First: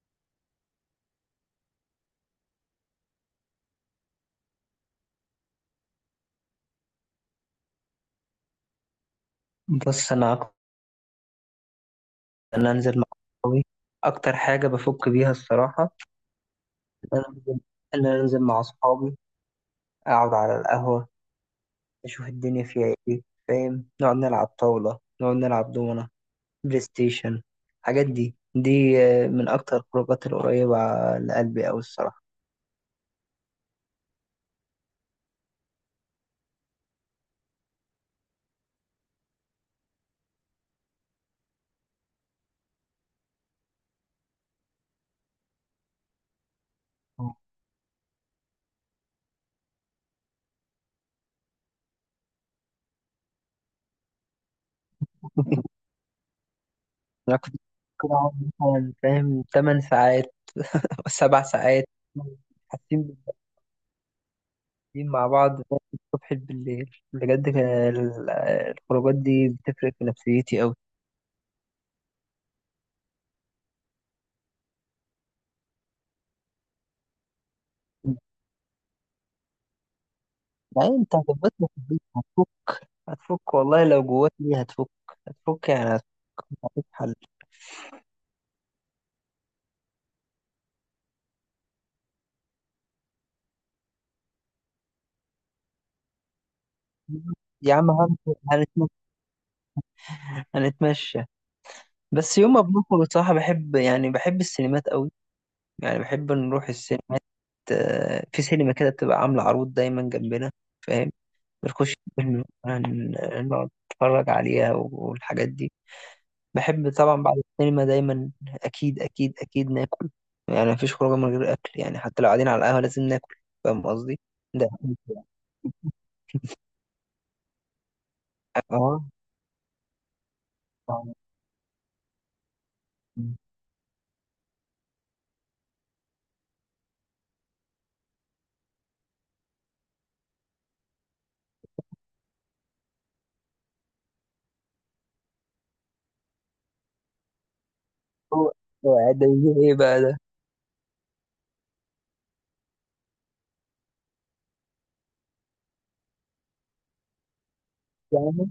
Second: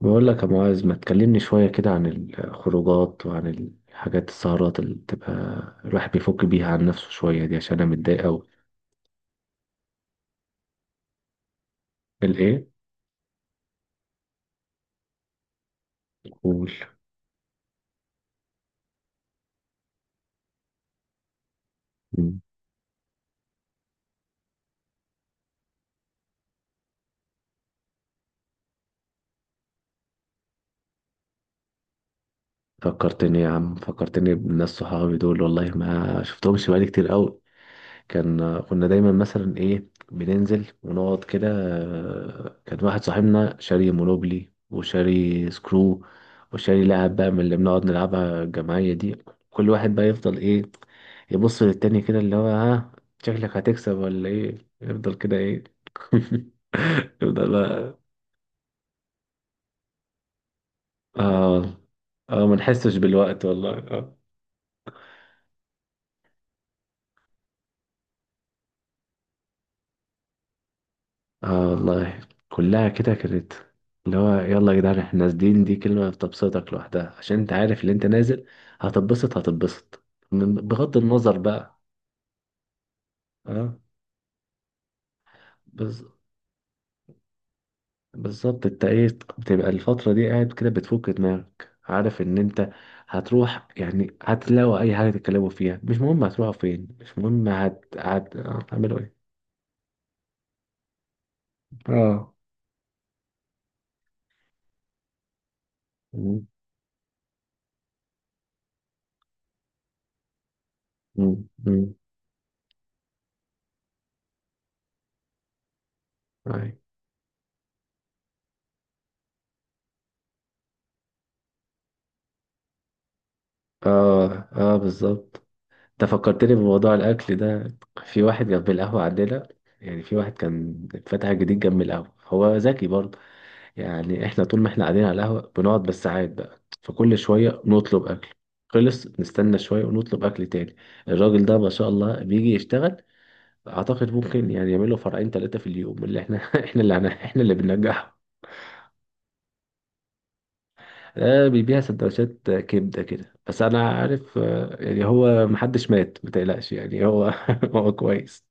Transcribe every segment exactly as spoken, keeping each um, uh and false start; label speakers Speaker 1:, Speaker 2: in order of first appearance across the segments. Speaker 1: بقول لك يا معاذ، ما تكلمني شوية كده عن الخروجات وعن الحاجات السهرات اللي بتبقى الواحد بيفك بيها عن نفسه شوية دي؟ عشان أنا متضايق أوي.
Speaker 2: بص انا اكتر
Speaker 1: الإيه؟
Speaker 2: ان انزل مع اصحابي اكتر حاجه بفك بيها الصراحه
Speaker 1: قول.
Speaker 2: ان انا انزل ان انا انزل مع اصحابي، اقعد على القهوه، اشوف
Speaker 1: مم.
Speaker 2: الدنيا فيها ايه. فاهم؟ نقعد نلعب طاوله، نقعد نلعب دومنه، بلاي ستيشن، الحاجات دي دي. آه، من اكتر الخروجات القريبه لقلبي اوي الصراحه.
Speaker 1: فكرتني يا عم، فكرتني بالناس صحابي دول، والله ما شفتهمش بقالي كتير أوي. كان كنا دايما مثلا ايه بننزل ونقعد كده. آه، كان واحد صاحبنا شاري مونوبلي وشاري سكرو وشاري لعب بقى من اللي بنقعد نلعبها الجماعية دي. كل واحد بقى يفضل ايه، يبص للتاني كده، اللي هو ها، شكلك هتكسب ولا ايه؟ يفضل كده ايه
Speaker 2: انا
Speaker 1: يفضل
Speaker 2: كنت
Speaker 1: بقى.
Speaker 2: كنت اقعد مثلا فاهم تمانية ساعات، سبع
Speaker 1: اه
Speaker 2: ساعات.
Speaker 1: اه، ما نحسش
Speaker 2: حاسين
Speaker 1: بالوقت والله. آه.
Speaker 2: قاعدين مع بعض من الصبح بالليل، بجد كان ال- الخروجات دي بتفرق في نفسيتي أوي.
Speaker 1: اه والله، كلها كده كانت اللي هو يلا يا جدعان احنا نازلين. دي كلمة بتبسطك لوحدها، عشان انت عارف اللي انت نازل هتتبسط هتتبسط، من-
Speaker 2: لا
Speaker 1: بغض
Speaker 2: أنت
Speaker 1: النظر
Speaker 2: هتبقى في
Speaker 1: بقى.
Speaker 2: البيت، هتفك هتفك
Speaker 1: اه.
Speaker 2: والله، لو جواك ليه هتفك، هتفك يعني
Speaker 1: بز...
Speaker 2: هتفك. مفيش حل.
Speaker 1: بالظبط. انت ايه بتبقى الفترة دي قاعد كده بتفك دماغك، عارف ان انت هتروح، يعني هتلاقوا اي حاجة تتكلموا فيها، مش مهم هتروحوا فين، مش مهم
Speaker 2: يا
Speaker 1: هت...
Speaker 2: عم هن-
Speaker 1: هت...
Speaker 2: هنتمشى،
Speaker 1: هتعملوا ايه.
Speaker 2: هنتمشى.
Speaker 1: اه.
Speaker 2: بس يوم ما بنخرج بصراحة بحب، يعني بحب السينمات أوي، يعني بحب
Speaker 1: مم.
Speaker 2: نروح السينمات. آه، في سينما كده بتبقى عاملة عروض دايما جنبنا، فاهم؟
Speaker 1: مم. مم.
Speaker 2: بنخش فيلم، هن- نقعد نتفرج عليها والحاجات دي.
Speaker 1: أي.
Speaker 2: بحب طبعا بعد السينما دايما اكيد اكيد اكيد ناكل، يعني مفيش خروجه من غير اكل، يعني حتى لو قاعدين على القهوه لازم ناكل. فاهم قصدي؟
Speaker 1: اه
Speaker 2: ده
Speaker 1: اه
Speaker 2: أكيد.
Speaker 1: بالظبط. انت فكرتني بموضوع الاكل ده. في واحد جنب القهوه
Speaker 2: اه.
Speaker 1: عندنا، يعني في واحد كان فتح جديد جنب القهوه، هو ذكي برضه. يعني احنا طول ما احنا قاعدين على القهوه بنقعد بالساعات، بقى فكل شويه نطلب اكل، خلص نستنى شويه ونطلب اكل تاني. الراجل ده ما شاء الله بيجي يشتغل، اعتقد ممكن يعني يعمل له فرعين ثلاثه في اليوم اللي احنا احنا اللي هن- احنا اللي بننجحه.
Speaker 2: هو هو ده يجيب ايه بقى ده؟
Speaker 1: ده بيبيع سندوتشات كبده كده، بس انا عارف. آه، يعني هو محدش مات ما تقلقش يعني هو هو كويس.
Speaker 2: يعني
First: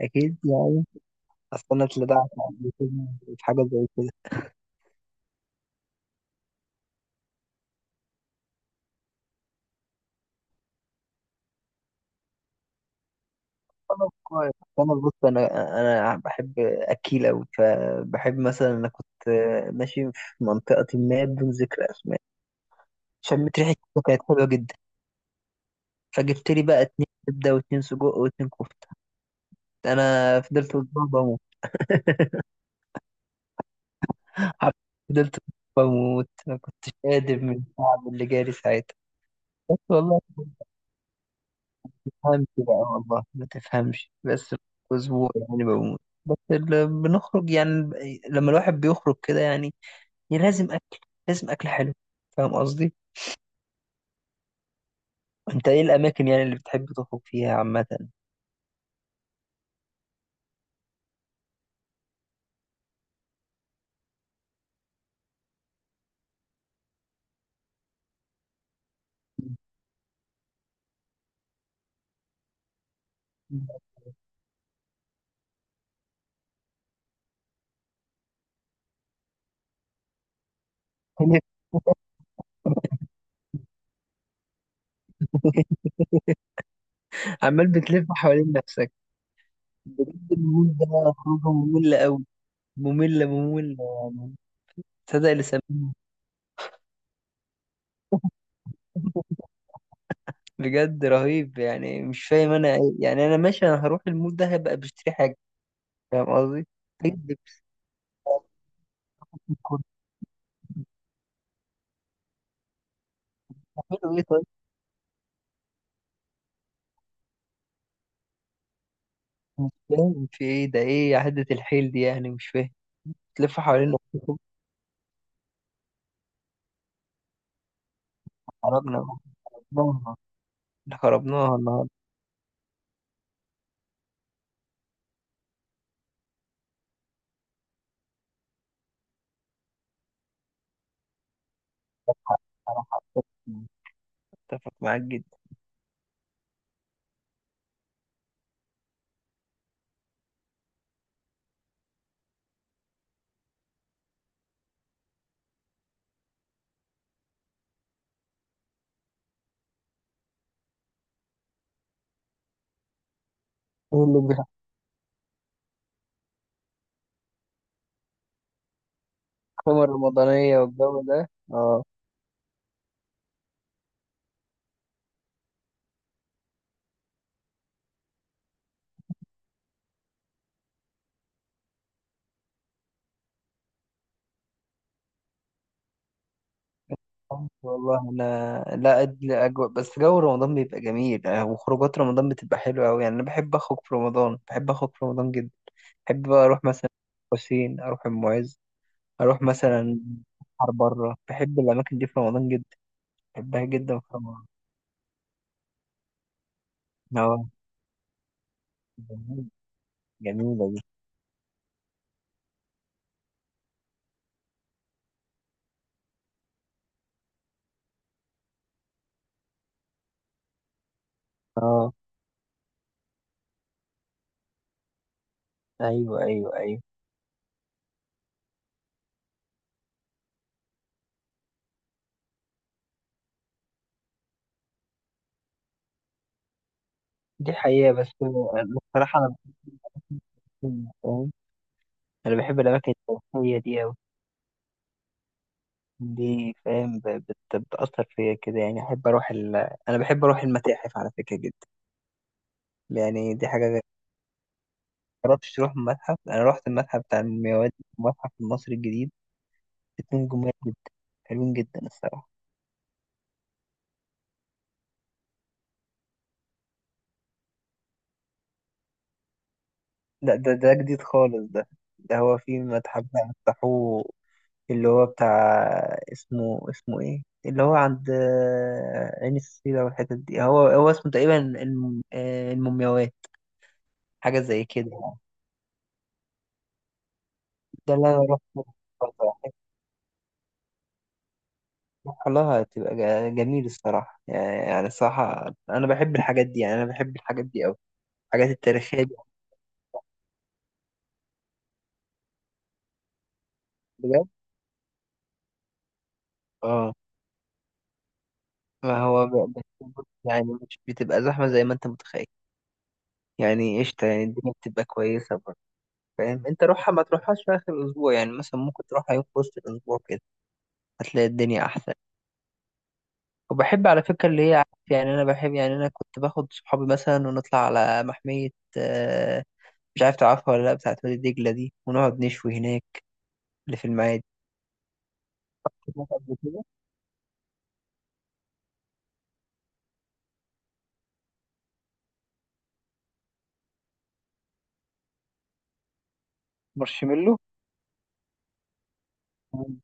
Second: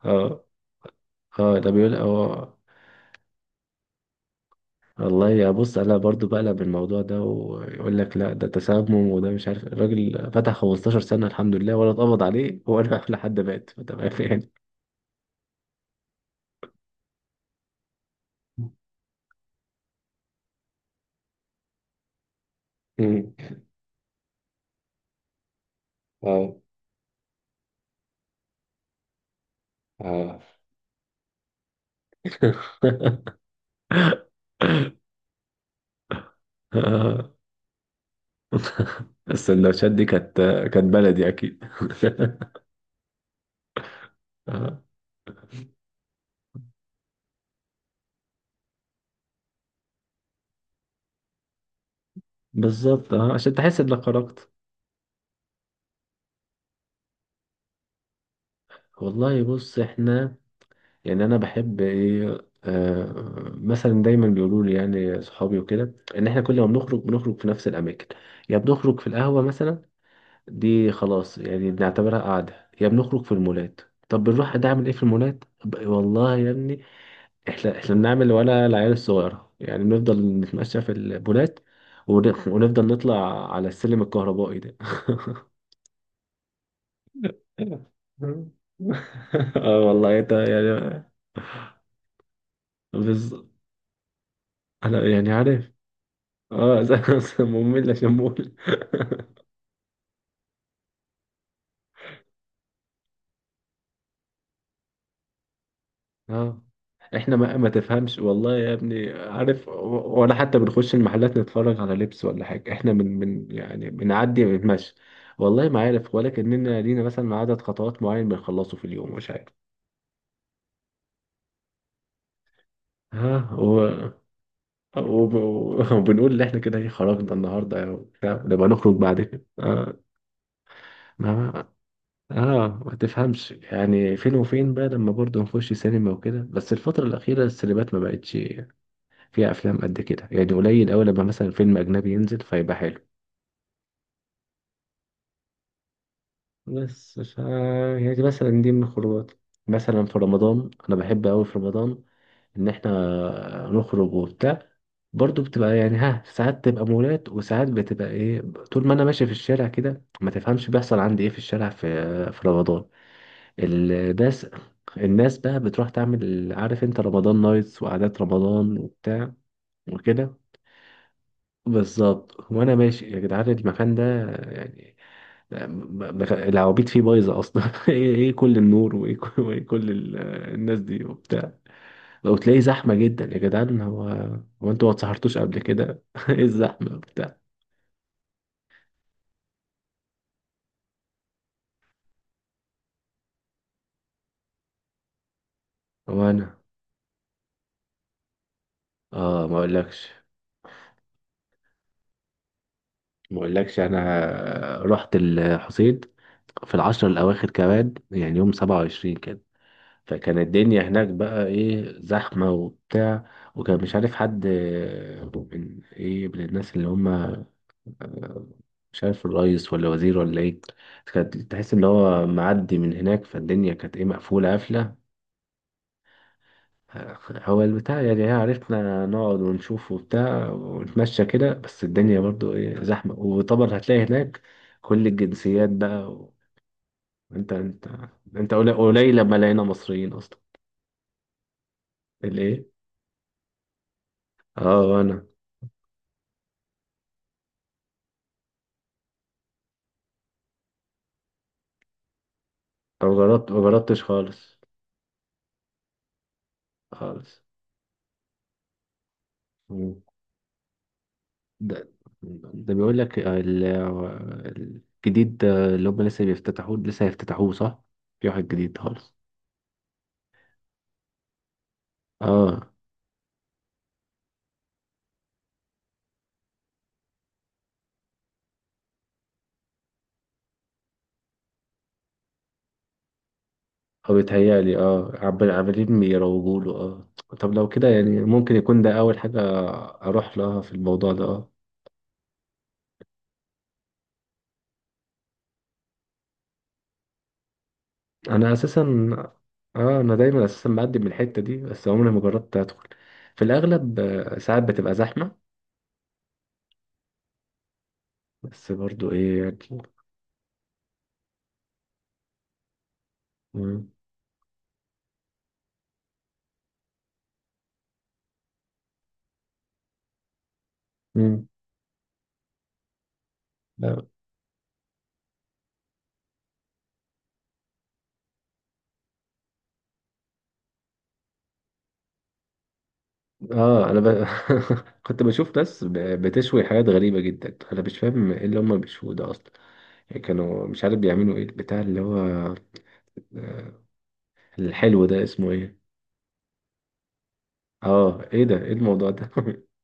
Speaker 2: اكيد
Speaker 1: اه
Speaker 2: يعني.
Speaker 1: اه،
Speaker 2: اصل
Speaker 1: ده
Speaker 2: انا
Speaker 1: بيقول
Speaker 2: اتلدعت
Speaker 1: هو.
Speaker 2: قبل كده في حاجه زي كده.
Speaker 1: والله يا بص، انا برضو بقلب الموضوع ده ويقول لك لا ده تسمم، وده مش عارف الراجل فتح خمستاشر سنة الحمد لله، ولا اتقبض عليه ولا لحد مات،
Speaker 2: انا
Speaker 1: فتمام يعني.
Speaker 2: كويس. انا بص انا انا بحب اكيل اوي، فبحب مثلا انا كنت ماشي في منطقه ما بدون ذكر اسماء،
Speaker 1: مم.
Speaker 2: شميت ريحه كده كانت حلوه جدا، فجبت
Speaker 1: اه
Speaker 2: لي بقى اتنين كبده واتنين سجق واتنين كفته.
Speaker 1: اه
Speaker 2: انا فضلت اسبوع بموت. حرفياً فضلت أسبوع بموت، ما كنتش
Speaker 1: آه.
Speaker 2: قادر من التعب اللي جالي ساعتها. بس
Speaker 1: السندوتشات دي
Speaker 2: والله
Speaker 1: كانت، كانت بلدي اكيد
Speaker 2: ما تفهمش بقى، والله ما تفهمش. بس
Speaker 1: آه.
Speaker 2: اسبوع يعني بموت. بس اللي بنخرج يعني، لما الواحد بيخرج كده يعني لازم اكل، لازم اكل حلو. فاهم قصدي؟
Speaker 1: بالظبط، اه عشان تحس انك خرجت.
Speaker 2: انت ايه الاماكن يعني اللي بتحب تخرج فيها عامه؟
Speaker 1: والله بص، احنا يعني انا بحب ايه، آه مثلا دايما بيقولوا لي يعني صحابي وكده ان احنا كل ما بنخرج بنخرج في نفس الاماكن. يا بنخرج في القهوه مثلا، دي خلاص يعني بنعتبرها قعده، يا بنخرج في المولات. طب بنروح ده اعمل ايه في المولات؟ ب- والله يا ابني احنا احنا بنعمل وانا العيال الصغيره يعني، بنفضل نتمشى في المولات ون- ونفضل نطلع على السلم الكهربائي ده
Speaker 2: عمال بتلف حوالين نفسك.
Speaker 1: اه والله انت
Speaker 2: بجد المول ده
Speaker 1: يعني.
Speaker 2: خروجه مملة قوي، مملة
Speaker 1: بز...
Speaker 2: مملة يعني.
Speaker 1: انا
Speaker 2: تصدق
Speaker 1: يعني
Speaker 2: اللي
Speaker 1: عارف.
Speaker 2: سموه.
Speaker 1: اه مملة شمول.
Speaker 2: بجد رهيب يعني، مش فاهم انا إيه. يعني انا ماشي انا هروح المول ده هبقى بشتري حاجة، فاهم
Speaker 1: اه
Speaker 2: قصدي؟ إيه اللي
Speaker 1: احنا ما ما تفهمش والله يا ابني، عارف
Speaker 2: بتكون
Speaker 1: و- ولا حتى بنخش المحلات نتفرج على لبس ولا حاجة، احنا من من يعني
Speaker 2: بتعملوا ايه
Speaker 1: بنعدي
Speaker 2: طيب؟
Speaker 1: بنتمشى. والله ما عارف، ولا كأننا لينا مثلا عدد خطوات معين بنخلصه في اليوم، مش عارف.
Speaker 2: مش فاهم في ايه ده، ايه عدة الحيل دي يعني؟ مش فاهم.
Speaker 1: ها
Speaker 2: تلف
Speaker 1: و...
Speaker 2: حوالين نفسكم.
Speaker 1: وب- وبنقول ان احنا كده ايه خرجنا النهارده وبتاع، نبقى نخرج
Speaker 2: خربنا
Speaker 1: بعد كده. اه
Speaker 2: خربناها خربناها
Speaker 1: ما
Speaker 2: النهارده.
Speaker 1: اه، ما تفهمش يعني فين وفين بقى، لما برضه نخش سينما وكده. بس الفترة الأخيرة السينمات ما بقتش فيها افلام قد كده، يعني قليل اوي لما مثلا فيلم اجنبي ينزل فيبقى حلو.
Speaker 2: صراحة اتفق معاك جدا.
Speaker 1: بس ف يعني دي مثلا دي من الخروجات. مثلا في رمضان، انا بحب اوي في رمضان ان احنا نخرج وبتاع. برضو بتبقى يعني ها ساعات تبقى مولات وساعات بتبقى ايه، طول ما انا ماشي في الشارع كده ما تفهمش بيحصل عندي ايه في الشارع، في في رمضان.
Speaker 2: ايه اللي
Speaker 1: الناس، الناس بقى بتروح تعمل عارف انت رمضان نايتس وقعدات رمضان وبتاع
Speaker 2: بيحكم
Speaker 1: وكده.
Speaker 2: الرمضانية والجو ده؟ اه
Speaker 1: بالظبط، وانا ماشي يا جدعان المكان ده يعني، م- م- العوابيت فيه بايظه اصلا ايه إيه كل النور، وايه كل، وإيه كل ال- الناس دي وبتاع. لو تلاقي زحمه جدا يا جدعان، هو هو انتوا ما اتسهرتوش قبل كده ايه الزحمه وبتاع.
Speaker 2: والله انا لا أدري اجواء، بس جو رمضان بيبقى جميل. آه، وخروجات رمضان بتبقى حلوه قوي، يعني انا بحب اخرج في رمضان، بحب اخرج في رمضان جدا.
Speaker 1: هو
Speaker 2: بحب بقى
Speaker 1: انا،
Speaker 2: اروح مثلا، حسين، اروح المعز، اروح
Speaker 1: اه ما
Speaker 2: مثلا
Speaker 1: اقولكش،
Speaker 2: بحر بره، بحب الاماكن دي في رمضان جدا،
Speaker 1: ما
Speaker 2: بحبها
Speaker 1: اقولكش
Speaker 2: جدا في رمضان.
Speaker 1: انا رحت الحسين في العشر
Speaker 2: اه
Speaker 1: الاواخر كمان، يعني يوم سبعة وعشرين كده.
Speaker 2: جميل.
Speaker 1: فكان
Speaker 2: جميله دي.
Speaker 1: الدنيا هناك بقى ايه زحمة وبتاع، وكان مش عارف حد، آه، من ايه من الناس اللي هم مش عارف الرئيس ولا وزير ولا ايه، كانت تحس ان
Speaker 2: اه
Speaker 1: هو معدي من هناك، فالدنيا كانت ايه مقفولة قافلة.
Speaker 2: ايوه ايوه ايوه.
Speaker 1: هو البتاع يعني، إيه، عرفنا نقعد ونشوف وبتاع ونتمشى كده، بس الدنيا برضو ايه زحمة. وطبعا هتلاقي هناك كل الجنسيات بقى و-
Speaker 2: دي
Speaker 1: انت، انت
Speaker 2: حقيقه. بس
Speaker 1: انت
Speaker 2: آه،
Speaker 1: قليل قليل
Speaker 2: بصراحه
Speaker 1: لما
Speaker 2: انا
Speaker 1: لقينا مصريين اصلا.
Speaker 2: بحب، فاهم؟ انا بحب
Speaker 1: الايه؟
Speaker 2: الاماكن التاريخيه دي أوي.
Speaker 1: اه وانا،
Speaker 2: دي فاهم ب- بت- بتأثر فيا كده يعني، أحب أروح ال... أنا بحب أروح المتاحف على فكرة جدا.
Speaker 1: أو
Speaker 2: يعني دي
Speaker 1: جربت؟ ما
Speaker 2: حاجة غير،
Speaker 1: جربتش خالص،
Speaker 2: مجربتش تروح متحف؟ أنا رحت المتحف بتاع
Speaker 1: خالص.
Speaker 2: المومياوات، المتحف المصري الجديد،
Speaker 1: مم.
Speaker 2: اتنين جمال جدا، حلوين جدا
Speaker 1: ده،
Speaker 2: الصراحة.
Speaker 1: ده بيقول لك ال- الجديد ده اللي هم لسه بيفتتحوه، لسه هيفتتحوه صح؟ في واحد جديد خالص.
Speaker 2: لا ده ده جديد خالص ده. ده هو في
Speaker 1: اه
Speaker 2: متحف بقى فتحوه، اللي هو بتاع، اسمه اسمه إيه، اللي هو عند آه، عين السيرة والحتت دي، هو هو اسمه تقريبا الم- آه، المومياوات،
Speaker 1: هو
Speaker 2: حاجة زي
Speaker 1: بيتهيألي
Speaker 2: كده
Speaker 1: اه
Speaker 2: يعني.
Speaker 1: عمال- عمالين بيروجوا له اه. طب لو كده
Speaker 2: ده اللي
Speaker 1: يعني
Speaker 2: أنا رحت.
Speaker 1: ممكن يكون ده أول حاجة أروح لها في الموضوع ده اه.
Speaker 2: والله هتبقى جا- جميل الصراحة، يعني يعني الصراحة أنا بحب الحاجات دي، يعني أنا بحب الحاجات دي أوي، الحاجات
Speaker 1: أنا أساسا،
Speaker 2: التاريخية دي.
Speaker 1: اه أنا دايما أساسا بقدم من الحتة دي بس عمري ما جربت أدخل في الأغلب.
Speaker 2: بجد
Speaker 1: آه، ساعات بتبقى زحمة
Speaker 2: اه.
Speaker 1: بس
Speaker 2: ما
Speaker 1: برضو
Speaker 2: هو
Speaker 1: إيه
Speaker 2: ب-
Speaker 1: يعني.
Speaker 2: بس- يعني مش بتبقى زحمة زي ما أنت متخيل، يعني
Speaker 1: مم.
Speaker 2: قشطة، يعني الدنيا بتبقى كويسة برضه. فاهم أنت، روحها ما تروحهاش في آخر الأسبوع، يعني مثلا ممكن تروحها يوم في وسط الأسبوع كده، هتلاقي الدنيا أحسن. وبحب على
Speaker 1: مم.
Speaker 2: فكرة اللي هي عارف يعني، أنا بحب يعني، أنا كنت باخد صحابي مثلا ونطلع على محمية. آه، مش عارف تعرفها ولا لأ، بتاعت وادي دجلة دي، ونقعد نشوي هناك، اللي في
Speaker 1: اه انا
Speaker 2: المعادي.
Speaker 1: ب... كنت بشوف ناس ب...
Speaker 2: سمعت قبل
Speaker 1: بتشوي
Speaker 2: كده
Speaker 1: حاجات غريبه جدا، انا مش فاهم ايه اللي هم بيشووا ده اصلا. يعني كانوا مش عارف بيعملوا ايه البتاع اللي هو الحلو ده اسمه ايه؟
Speaker 2: مارشميلو.
Speaker 1: اه ايه ده؟ ايه الموضوع ده
Speaker 2: مم.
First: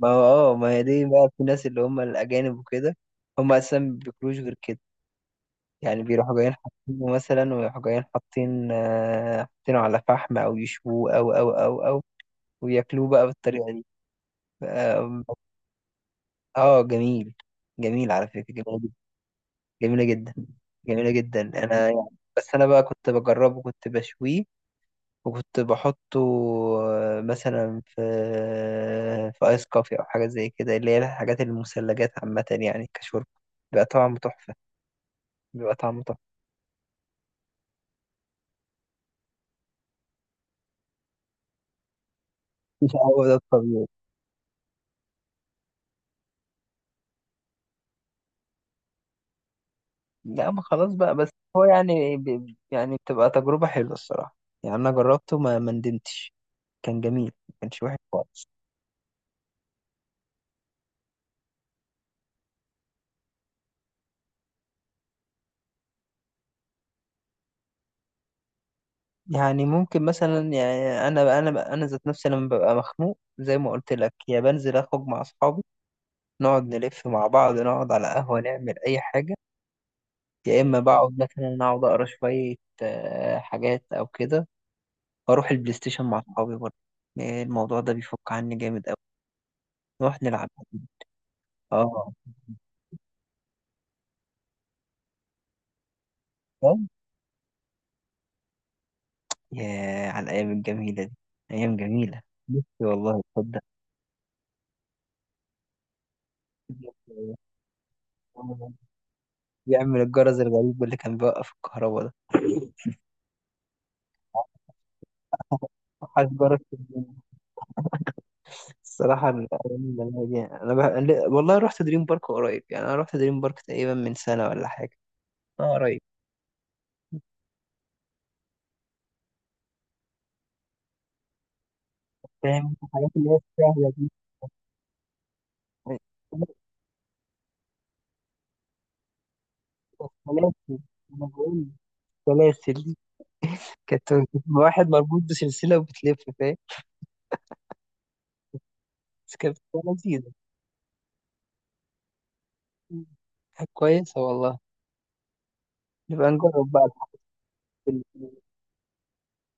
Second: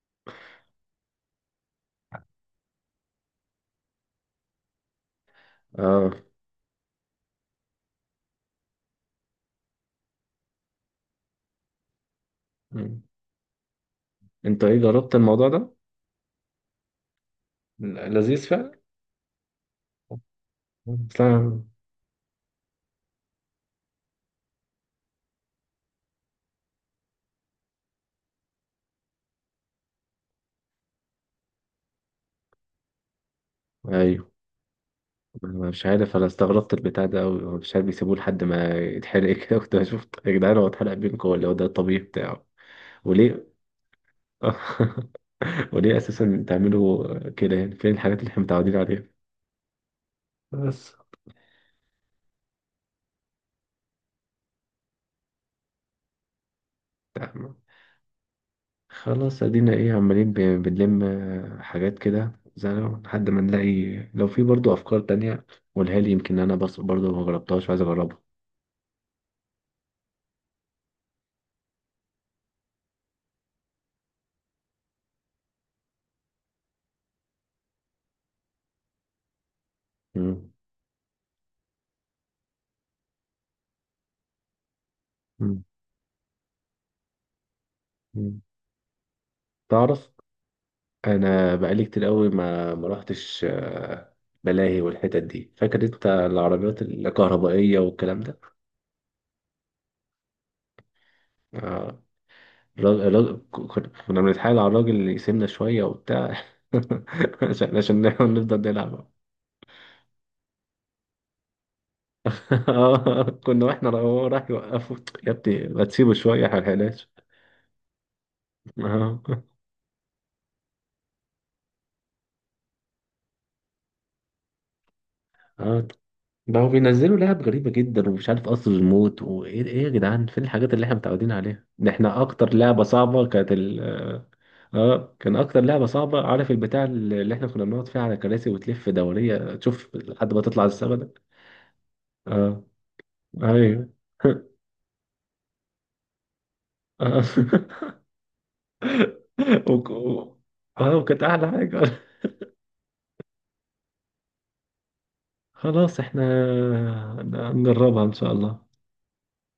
Speaker 2: ما هو اه، ما هي دي بقى في ناس اللي هم الأجانب وكده، هم أساسا ما بياكلوش غير كده، يعني
Speaker 1: اه.
Speaker 2: بيروحوا جايين حاطينه مثلا، ويروحوا جايين حاطين، آه، حاطينه على فحم أو يشووه أو أو أو أو
Speaker 1: مم.
Speaker 2: وياكلوه بقى بالطريقة دي.
Speaker 1: انت ايه، جربت
Speaker 2: اه
Speaker 1: الموضوع ده؟
Speaker 2: آه، جميل،
Speaker 1: ل-
Speaker 2: جميل على فكرة،
Speaker 1: لذيذ
Speaker 2: جميلة
Speaker 1: فعلا؟
Speaker 2: جدا، جميلة جدا، جميلة
Speaker 1: بس
Speaker 2: جدا
Speaker 1: أنا،
Speaker 2: أنا يعني. بس أنا بقى كنت بجربه، كنت بشويه وكنت بحطه، آه، مثلا في في ايس كوفي او حاجه زي كده، اللي هي الحاجات المثلجات عامه يعني كشرب، بيبقى طعمه
Speaker 1: ايوه.
Speaker 2: تحفه.
Speaker 1: أنا
Speaker 2: بيبقى
Speaker 1: مش
Speaker 2: طعمه
Speaker 1: عارف، انا
Speaker 2: تحفه،
Speaker 1: استغربت البتاع ده قوي، مش عارف بيسيبوه لحد ما يتحرق كده كنت بشوف يا جدعان هو اتحرق بينكم، ولا هو ده الطبيعي بتاعه؟
Speaker 2: مش هو ده
Speaker 1: وليه؟
Speaker 2: الطبيعي؟
Speaker 1: وليه اساسا تعملوا كده؟ يعني فين الحاجات اللي احنا متعودين عليها؟
Speaker 2: لا ما
Speaker 1: بس.
Speaker 2: خلاص بقى بس، هو يعني ب... يعني بتبقى تجربه حلوه الصراحه، يعني انا جربته ما ما ندمتش، كان جميل ما
Speaker 1: تمام.
Speaker 2: كانش وحش خالص.
Speaker 1: خلاص ادينا ايه عمالين ب- بنلم، آه، حاجات كده زي ما، لحد ما نلاقي لو في برضو افكار تانية قولها لي، يمكن انا بس برضو ما جربتهاش وعايز اجربها.
Speaker 2: يعني ممكن مثلا يعني انا انا انا ذات نفسي لما ببقى مخنوق زي ما قلت لك، يا بنزل اخرج مع اصحابي، نقعد نلف مع بعض، نقعد على قهوه، نعمل اي حاجه.
Speaker 1: مم.
Speaker 2: يا اما بقعد مثلا، اقعد اقرا شويه، آه، حاجات او كده، واروح
Speaker 1: مم.
Speaker 2: البلاي ستيشن مع اصحابي برضه. آه، الموضوع ده بيفك
Speaker 1: مم.
Speaker 2: عني جامد قوي.
Speaker 1: تعرف
Speaker 2: نروح نلعب.
Speaker 1: انا بقالي كتير
Speaker 2: اه،
Speaker 1: قوي ما ما روحتش، آه، ملاهي والحتت دي، فاكر انت العربيات
Speaker 2: فاهم؟
Speaker 1: الكهربائية والكلام ده.
Speaker 2: يا على الايام الجميله دي، ايام
Speaker 1: آه.
Speaker 2: جميله. نفسي
Speaker 1: الراجل
Speaker 2: والله،
Speaker 1: الراجل-
Speaker 2: تصدق؟
Speaker 1: كنا كنا بنتحايل على الراجل اللي يسيبنا شوية وبتاع عشان عشان نفضل نلعب.
Speaker 2: يعمل الجرس الغريب اللي كان بيوقف الكهرباء ده.
Speaker 1: اه، كنا واحنا را- هو راح يوقفه، يا ابني ما تسيبه
Speaker 2: وحش
Speaker 1: شوية
Speaker 2: جرس
Speaker 1: هلهلاش.
Speaker 2: الدنيا.
Speaker 1: اه.
Speaker 2: الصراحه الايام الجميله دي انا بح... والله رحت دريم بارك قريب، يعني انا رحت دريم بارك تقريبا من سنه ولا حاجه. اه
Speaker 1: اه
Speaker 2: قريب.
Speaker 1: ده هو بينزلوا لعب غريبة جدا، ومش عارف قصر الموت وايه ايه ايه، يا جدعان فين الحاجات اللي احنا متعودين عليها، ده احنا اكتر
Speaker 2: فاهم
Speaker 1: لعبة
Speaker 2: انت الحاجات
Speaker 1: صعبة
Speaker 2: اللي هي
Speaker 1: كانت ال...
Speaker 2: السهله.
Speaker 1: اه كان اكتر لعبة صعبة عارف البتاع اللي احنا كنا بنقعد فيها على كراسي وتلف دورية تشوف لحد ما تطلع
Speaker 2: سلاسل،
Speaker 1: السما ده.
Speaker 2: انا بقول
Speaker 1: اه
Speaker 2: سلاسل دي،
Speaker 1: ايوه
Speaker 2: كانت بتبقى واحد مربوط بسلسلة وبتلف، فاهم؟
Speaker 1: آه.
Speaker 2: بس كانت بتبقى
Speaker 1: وك-
Speaker 2: لذيذة،
Speaker 1: و- اه وكانت احلى حاجة.
Speaker 2: كانت كويسة والله.
Speaker 1: خلاص احنا
Speaker 2: نبقى نجرب بقى.
Speaker 1: نجربها ان شاء الله.